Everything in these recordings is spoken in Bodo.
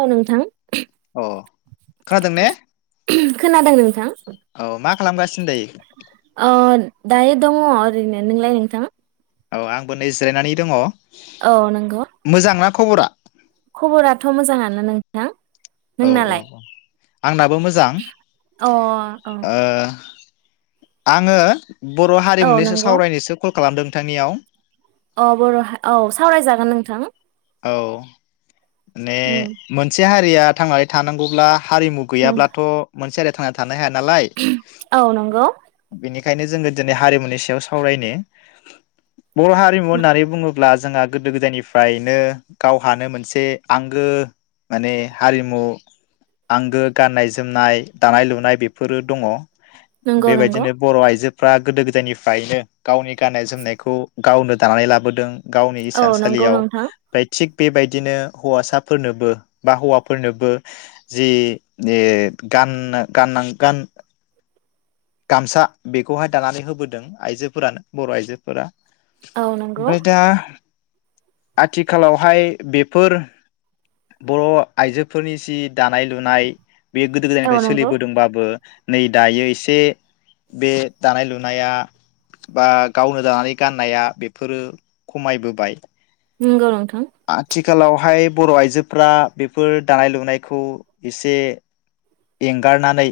औ नों थां ओ खोनादों ने खोनादों नोंथां औ मा खालामगासि ओ दायो दङ ओरैनो नोंलाय नोंथां औ आंबो नै जिरायनानै दङ औ नंगौ मोजांना खबरा खबराथ' मोजाङानो नोंथां औ औ नोंनालाय औ आंना बो मोजां अ औ ओ आङो बर' औ हारिमुनिसो नंगौ सावरायनोसो कल खालामदों नोंथांनियाव अ बर' हा औ सावरायजागोन नोंथां। औ माने उम मोनसे हा रिया थांनानै थानांगौब्ला हारिमु नों- गैयाब्लाथ' मोनसे हारिया थांना था हाया नालाय औ नंगौ बेनि खायनो जोङो दिनै हारिमुनि सायाव सावरायनो बर' हारिमु होननानै बुङो। ब्ला जोंहा गोदो गोदायनिफ्राय बिनो गावहानो मोनसे आंगो माने हारिमु आंगो गाननाय जोमनाय दानाय लुनाय बेफोरो दङ। नंगौ नंगौ बेबायदिनो बर' आइजो फ्रा गोदो गोदायनिफ्रायनो गावनि गाननाय जोमनायखौ गावनो दानानै लाबोदों। गावनि औ नंगौ इसानसालियाव नोंथां थिग बेबायदिनो हौवासाफोरनोबो बा हौवाफोरनोबो जि गाननो गान गान गामसा बेखौहाय दानानै होबोदों आइजोफोरानो बर' आइजोफोरा औ नंगौ ओमफ्राय दा आथिखालावहाय बेफोर बर' आइजोफोरनि जि दानाय लुनाय। बेयो गोदो औ गोदायनिफ्राय नंगौ सोलिबोदोंबाबो नै दायो एसे बे दानाय लुनाया बा गावनो दानानै गाननाया बेफोरो खमायबोबाय नंगौ नोंथां। आथि खालावहाय बर' आइजोफोरा बेफोर दानाय लुनायखौ एसे एंगारनानै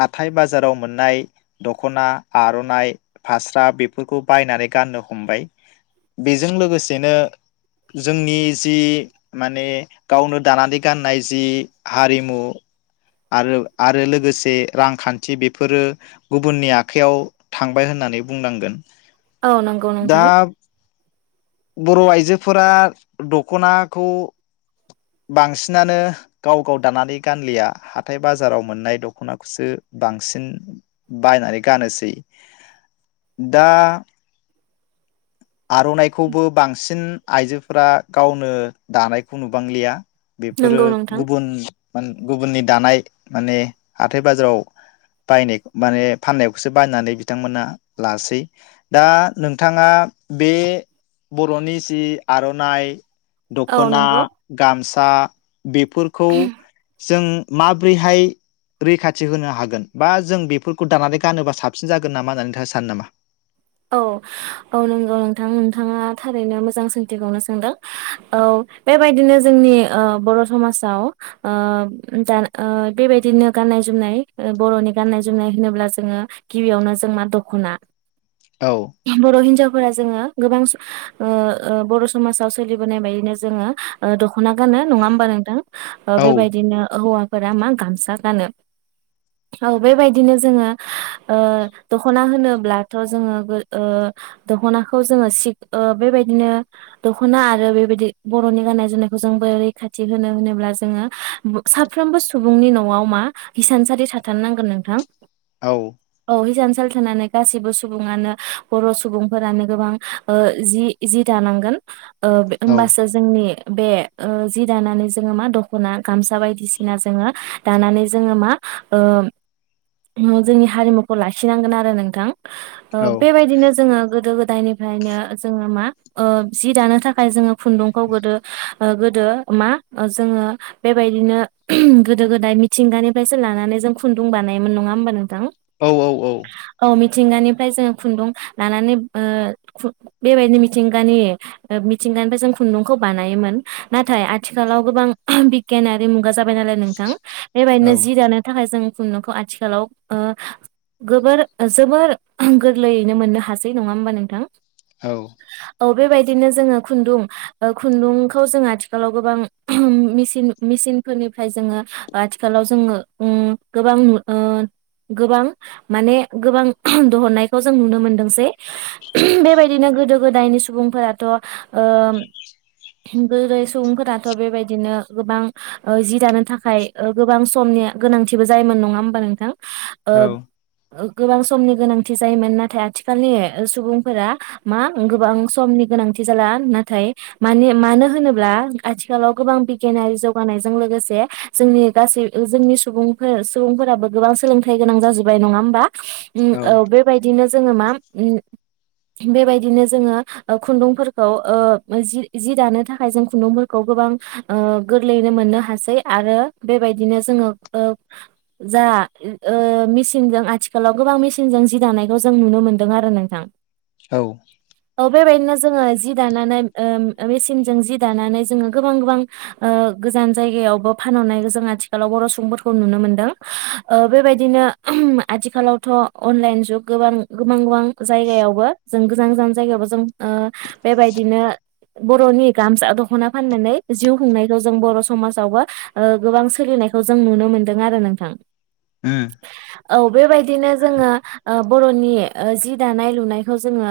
हाथाय बाजाराव मोननाय दख'ना आर'नाइ फास्रा बेफोरखौ बायनानै गाननो हमबाय बेजों लोगोसेनो जोंनि जि माने गावनो दानानै गाननाय जि हारिमु आरो आरो लोगोसे रांखान्थि बेफोरो गुबुननि आखाइयाव थांबाय होननानै बुंनांगोन। औ नंगौ दा नोंथां। बर' आइजोफोरा दख'नाखौ बांसिनानो गाव गाव दानानै गानलिया हाथाय बाजाराव मोननाय दख'नाखौसो बांसिन बायनानै गानोसै दा आर'नाइ खौबो बांसिन आइजोफोरा गावनो दानायखौ नुबांलिया। बेफोरो नंगौ नोंथां गुबुन मा गुबुननि दानाय माने हाथाय बाजाराव बायनाय माने फाननायखौसो बायनानै बिथांमोना लासै दा नोंथाङा बे बर'नि जि आर'नाइ औ दख'ना नंगौ गामसा बेफोरखौ जों माब्रैहाय रैखाथि होनो हागोन बा जों बेफोरखौ दानानै गानोबा साबसिन जागोन नामा होननानै सानो नामा औ औ नंगौ नोंथां नोंथाङा थारैनो मोजां सोंथिखौनो सोंदों औ बेबायदिनो जोंनि ओ बर' समाजाव ओ बेबायदिनो गाननाय जोमनाय बर'नि गाननाय जोमनाय होनोब्ला जोङो गिबियावनो जों मा दख'ना औ बर' हिनजावफोरा जोङो गोबां स ओ ओ बर' समाजाव सोलिबोनाय बायदिनो जोङो दख दख'ना गानो नङा होमबा नोंथां ओ औ बेबायदिनो हौवा फोरा मा गामसा गानो औ बेबायदिनो जोङो ओ दख'ना होनोब्लाथ' जोङो ओ दख'नाखौ जोङो सि ओ बेबायदिनो दख'ना आरो बेबायदि बर'नि गाननाय जोमनायखौ जोंबो रैखाथि होनो होनोब्ला जोङो साफ्रोमबो सुबुंनि न'आव मा हिसानसारि थाथारनांगोन नोंथां औ [unintelligible] साल थानानै गासिबो सुबङानो बर' सुबुंफोरानो गोबां ओ जि जि दानांगोन ओ बे औ होमबासो जोंनि बे ओ जि दानानै जोङो मा दख'ना गामसा बायदिसिना जोङो दानानै जोङो मा ओ जोंनि हारिमुखौ लाखिनांगोन आरो नोंथां ओ औ बेबायदिनो जोङो गोदो गोदायनिफ्रायनो जोङो मा ओ जि दानो थाखाय जोङो खुन्दुंखौ गोदो ओ गोदो मा जोङो बेबायदिनो गोदो गोदाय मिथिंगानिफ्रायसो लानानै जों खुन्दुं बानायोमोन नङा होमबा नोंथां औ औ औ औ मिथिंगानिफ्राय जों खुन्दुं लानानै ओ खु बेबायदि मिथिंगानि मिथिंगानिफ्राय जों खुन्दुंखौ बानायोमोन नाथाय आथिखालाव गोबां बिगियानारि मुगा जाब जाबाय नालाय नोंथां औ बेबायदिनो जि दानो थाखाय जों खुंन्दुंखौ आथिखालाव गोबोर जोबोर गोरलैयैनो मोननो हासै नङा होमबा नोंथां औ बेबायदिनो जोङो खुन्दुं ओ खुन्दुंखौ जोङो आथिखालाव गोबांसिन मिसिनफोरनिफ्राय जोङो आथिखालाव जोङो ओ गोबां ओम गोबां माने गोबां दिहरनाय खौ जों नुनो मोनदोंसै बेबायदिनो गोदो गोदायनि सुबुंफोराथ' ओ गोदो सुबुंफोराथ' बेबायदिनो गोबां जि दानो थाखाय ओ गोबां समनि गोनांथिबो जायोमोन नङा होमबा नोंथां ओ गोबां समनि गोनांथि जायोमोन नाथाय आथिखालनि सुबुंफोरा मा गोबां समनि गोनांथि जाला नाथाय मा मानो होनोब्ला आथिखालाव गोबां बिगियानारि जौगानायजों लोगोसे जोंनि गासै जोंनि सुबुंफोर सुबुंफोराबो गोबां सोलोंथाइ गोनां जाजोबबाय नङा होमबा उम औ बे दिनो जोङो मा बेबादिनो जोङो खुन्दुंफोरखौ ओ जि जि दानो थाखाय जों खुन्दुंफोरखौ गोबां गोरलैयैनो मोननो हासै आरो बेबादिनो जोङो जा मेसिनजों ओ आथिखालाव जा जि दानायखौ जों नुनो मोन्दों आरो नोंथां औ बेबायदिनो जोङो जि दानानै ओ मेसिनजों जि दानानै जोङो गोबां गोबां ओ गोजान जायगायावबो फानहरनाय जों आथिखालाव बर' सुबुंफोरखौ नुनो मोनदों ओ बेबायदिनो आथिखालावथ' अनलाइन जु जुग गोबां गोबां गोबां जायगायावबो जों गोजान गोजान जायगायावबो जों ओ बेबायदिनो बर'नि गामसा दखना फाननानै जिउ खुंनायखौ जों बर' समाजावबो ओ गोबां सोलिनायखौ जों नुनो मोनदों आरो नोंथां औ बेबायदिनो जोङो ओ बर'नि जि दानाय लुनायखौ जोङो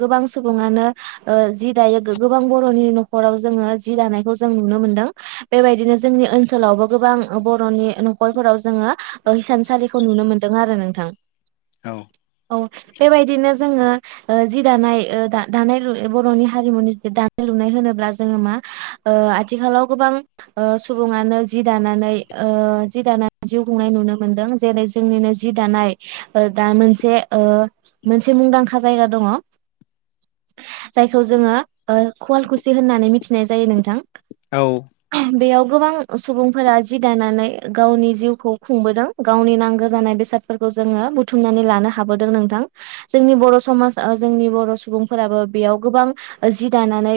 गोबां सुबुङानो ओ जि दायो गोबां बर'नि न'खराव जोङो जि दानायखौ जों नुनो मोनदों बेबायदिनो जोंनि ओनसोलावबो गोबां बर'नि न'खरफोराव जोङो हिसानसालि खौ नुनो मोनदों आरो नोंथां औ औ बेबायदिनो जोङो जि दानाय दा दानाय लु बर'नि हारिमुनि दानाय लुनाय होनोब्ला जोङो मा आथिखालाव गोबां सुबुङानो जि दानानै जि दानानै ओ जिउ खुंनाय नुनो मोनदों जेरै जोंनिनो जि दानाय दा मोनसे ओ मोनसे मुंदांखा जायगा दङ जायखौ जोङो कवालकुसि होननानै मिथिनाय जायो नोंथां औ बेयाव गोबां सुबुंफोरा जि दानानै गावनि जिउखौ खुंबोदों गावनि नांगौ जानाय बेसादफोरखौ खौ जोङो बुथुमनानै लानो हाबोदों नोंथां जोंनि बर' समाज जोंनि बर' सुबुंफोराबो बेयाव गोबां जि दानानै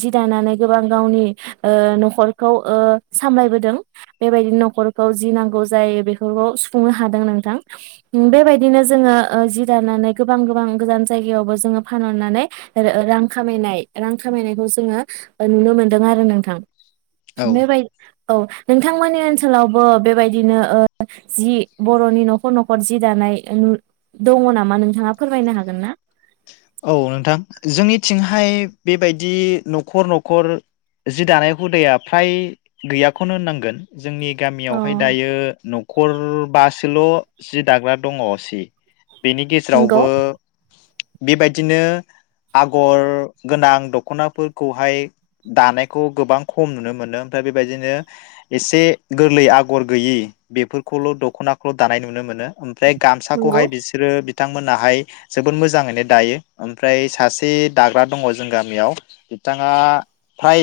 जि दानानै गोबां गावनि ओ न'खरखौ ओ सामलायबोदों बेबायदि न'खरखौ जि नांगौ जायो बेफोरखौ सुफुंनो हादों नोंथां बेबायदिनो जोङो जि दानानै गोबां गोबां गोजान जायगायावबो जोङो फानहरनानै रां खामायनाय रां खामायनायखौ जोङो नुनो मोनदों आरो नोंथां औ बे बायदि औ नोंथांमोननि ओनसोलावबो बेबायदिनो जि बर'नि न'खर न'खर न'खर जि दानाय दङ नामा नोंथाङा फोरमायनो हागोन ना औ नोंथां जोंनिथिंहाय बेबायदि न'खर न'खर जि दानाय हुदाया फ्राय गैयाखौनो होननांगोन जोंनि औ गामियावहाय दायो न'खर बा सोल' जि दाग्रा दङ सि बेनि नंगौ गेजेरावबो बेबायदिनो आगर गोनां दख'नाफोरखौहाय दानायखौ गोबां खम नुनो मोनो ओमफ्राय बेबायदिनो एसे गोरलै आगर गैयि बेफोरखौल' दख'नाखौल' दानाय नुनो मोनो ओम फ्राय नंगौ गामसाखौहाय बिसोरो बि थांमोनाहाय जोबोद मोजाङैनो दायो ओमफ्राय सासे दाग्रा दङ जों गामियाव बिथाङा फ्राय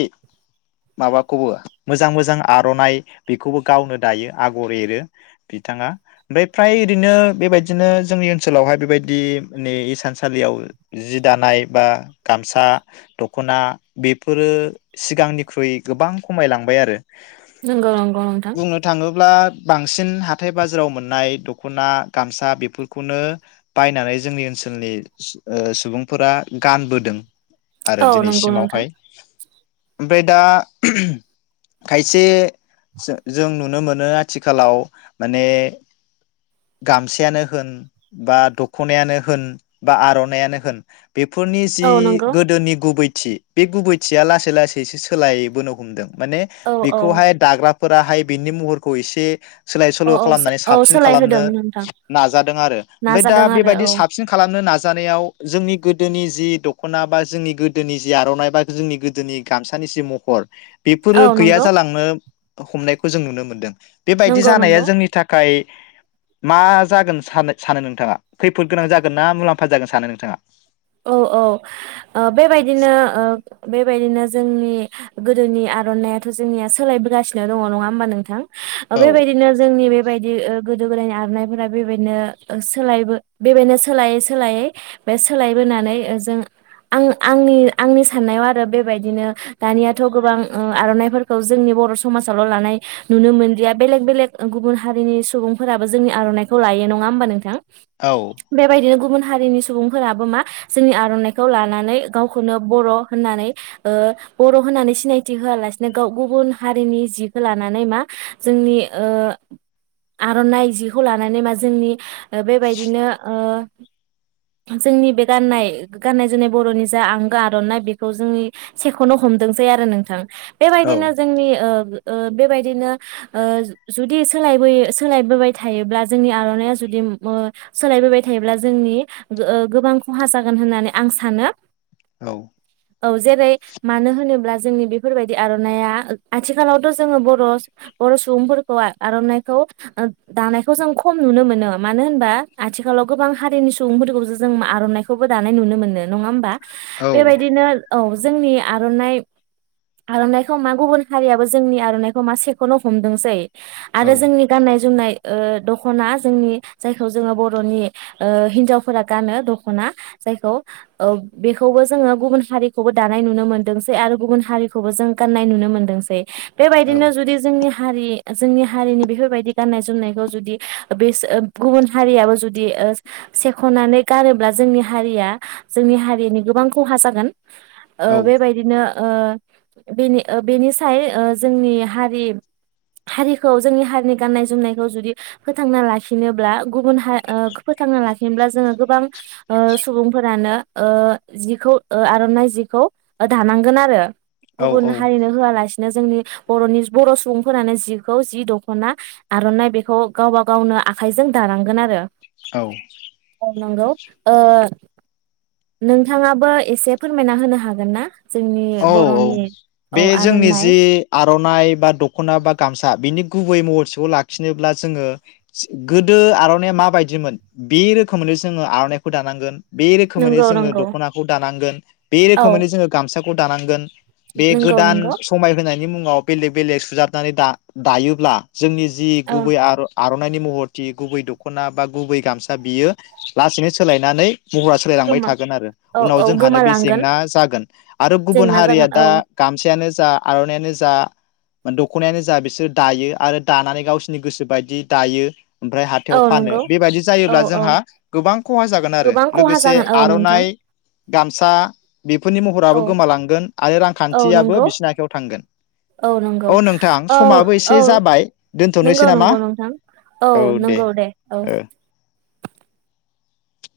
माबाखौबो मोजां मोजां आर'नाइ बेखौबो गावनो दायो आगर एरो बिथाङा ओमफाय फ्राय ओरैनो बेबायदिनो जोंनि ओनसोलावहाय बेबायदि माने इसान सालियाव जि दानाय बा गामसा दख'ना बेफोरो सिगांनिख्रुइ गोबां खमायलांबाय आरो नोंगौ नोंगौ नोंथां बुंनो थाङोब्ला बांसिन हाथाय बाजाराव मोननाय दख'ना गामसा बेफोरखौनो बायनानै जोंनि ओनसोलनि सु ओ सुबुंफोरा गानबोदों आरो औ नंगौ नोंथां दिनैसिमावहाय ओमफाय दा खायसे जो जों नुनो मोनो आथिखालाव माने गामसायानो होन बा दख'नायानो होन बा आर'नाय आनो होन बेफोरनि जि औ नंगौ गोदोनि गुबै थि बे गुबैथिया लासै लासैसो सोलायबोनो हमदों माने औ औ बेखौहाय दाग्रा फोराहाय बिनि महरखौ एसे सोलाय सोल' औ खालामनानै औ साबसिन खालामनो सोलायहोदों नोंथां नाजादों आरो ओमफाय दा नाजादों आरो बेबायदि औ साबसिन थांनो नाजानायाव जोंनि गोदोनि जि दख'ना बा जोंनि गोदोनि जि आर'नाइ बा जोंनि गोदोनि गामसानि जि महर बेफोरो औ गैया नंगौ जालांनो हमनायखौ जों नुनो मोन्दों। बेबायदि नंगौ जानाया नंगौ जोंनि थाखाय मा जागोन सानो सानो नोंथाङा खैफोद गोनां जाग गोन ना मुलाम्फा जागोन सानो नोंथाङा? औ औ ओ बेबायदिनो ओ बेबायदिनो जोंनि गोदोनि आर'नायाथ' जोंनिया सोलायबोगासिनो दङ नङा होमबा नोंथां? ओ औ बे बायदिनो जोंनि बेबाय दि ओ गोदो-गोदायनि आरनायफोरा बेबायनो सोलाय बो बेबायनो सोलायै सोलायै बे सोलाय बोनानै ओ जों आं आंनि आंनि साननायाव आरो बेबायदिनो दानियाथ' गोबां ओ आर'नाइफोरखौ जोंनि बर' समाजावल' लानाय नुनो मोनलिया बेलेग बेलेग गुबुन हारिनि सुबुंफोराबो जोंनि आर'नाइखौ लायो नङा होमबा नोंथां? औ बे बायदिनो गुबुन हारिनि सुबुंफोराबो मा जोंनि आर'नाइखौ लानानै गावखौनो बर' होननानै ओ बर' होननानै सिनायथि होआलासिनो गाव गुबुन हारिनि जिखो लानानै मा जोंनि ओ आर'नाइ जिखौ लानानै मा जोंनि ओ बेबायदिनो ओ जोंनि बे गाननाय गाननाय जोमनाय बर'नि जा आंगो आर'ननाइ बेखौ जोंनि सेखौनो हमदोंसै आरो नोंथां। औ बेबायदिनो जोंनि ओ ओ बेबायदिनो ओ जुदि सोलायबोयो सोलायबोबाय थायोब्ला जोंनि आर'नाइया जुदि ओ सोलायबोबाय थायोब्ला जोंनि ओ गोबां खहा जागोन होननानै आं सानो। औ। औ जेरै मानो होनोब्ला जोंनि बेफोरबायदि आर'नाइया आथिखालावथ' जोङो बर' बर' सुबुंफोरखौ आर'नाइखौ ओ दानायखौ जों खम नुनो मोनो मानो होनबा आथिखालाव गोबां हारिनि सुबुंफोरखौसो जों आर'नाइ खौबो दानाय नुनो मोनो। नङा होमबा औ बे बायदिनो औ जोंनि आर'नाइ आर'नाइखौ मा गुबुन हारियाबो जोंनि आर'नाइखौ मा सेख'नो हमदोंसै। औ आरो जोंनि गाननाय-जोमनाय ओ दख'ना जोंनि जायखौ जोङो बर'नि ओ हिनजावफोरा गानो द' दखना जायखौ ओ बेखौबो जोङो गुबुन हारिखौबो दानाय नुनो मोनदोंसै आरो गुबुन हारिखौबो जों गाननाय नुनो मोनदोंसै। बेबायदिनो जुदि जोंनि हारि जोंनि हारिनि बेफोरबायदि गाननाय जोमनायखौ जुदि बे ओ गुबुन हारियाबो जुदि ओ सेख'नानै गानोब्ला जोंनि हारिया जोंनि हारिनि गोबां खहा जागोन। ओ बे बायदिनो ओ बेनि ओ बेनिसाय ओ जोंनि हारि हारिखौ जोंनि हारिनि गाननाय जोमनायखौ जुदि फोथांना लाखिनोब्ला गुबुन हारि ओ फोथांना लाखिनोब्ला जोङो गोबां। ओ सुबुंफोरानो ओ जिखौ ओ आर'नाइ जिखौ दानांगोन आरो औ गुबुन औ हारिनो होआ लासिनो बिनो जोंनि बर'नि बर' सुबुंफोरानो जिखौ जि दख'ना आर'नाइ बेखौ गावबा गावनो आखाइजों दानांगोन आरो औ। औ नंगौ ओ नोंथाङाबो एसे फोरमायना होनो हागोन ना? जोंनि औ औ बर'नि बे औ जोंनि आर'नाइ जि आर'नाइ बा दख'ना बा गामसा बेनि गुबै महरथिखौ लाखिनोब्ला जोङो गोदो आर'नाइया माबायदिमोन बे रोखोमैनो जोङो आर'नाइखौ दानांगोन बे रोखोमैनो नंगौ जोङो नंगौ दख'नाखौ दानांगोन बे औ रोखोमैनो जोङो गामसाखौ खौ दानांगोन बे नंगौ गोदान नंगौ समाय होनायनि मुङाव बेलेग बेलेग सुजाबनानै दा दायोब्ला जोंनि जि औ गुबै आर' आर' नायनि महरथि गुबै दख'ना बा गुबै गामसा बियो लासैनो सोलायनानै महरा सोलायलांबाय गोमा थागोन आरो औ उनाव औ जोंहानो बे गोमालांगोन जेंना जागोन आरो गुबुन जेंना हारिया जागोन दा औ गामसायानो जा आर'नायानो जा ओ दख'नायानो जा बिसोर दायो आरो दानानै गावसिनि गोसो बायदि दायो ओमफ्राय हाथायाव औ फानो नंगौ बेबायदि औ जायोब्ला औ जोंहा गोबां खहा जागोन आरो गोबां खहा लोगोसे जागोन औ नोंथां आर'नाइ गामसा बेफोरनि औ महराबो लांगोन आरो औ रांखान्थियाबो नंगौ बिसिनि आखायाव थांगोन [unintelligible] औ नंगौ नोंथां औ समाबो औ एसे जाबाय नंगौ दोनथ'नोसै नामा नंगौ नोंथां औ नंगौ दे औ ओ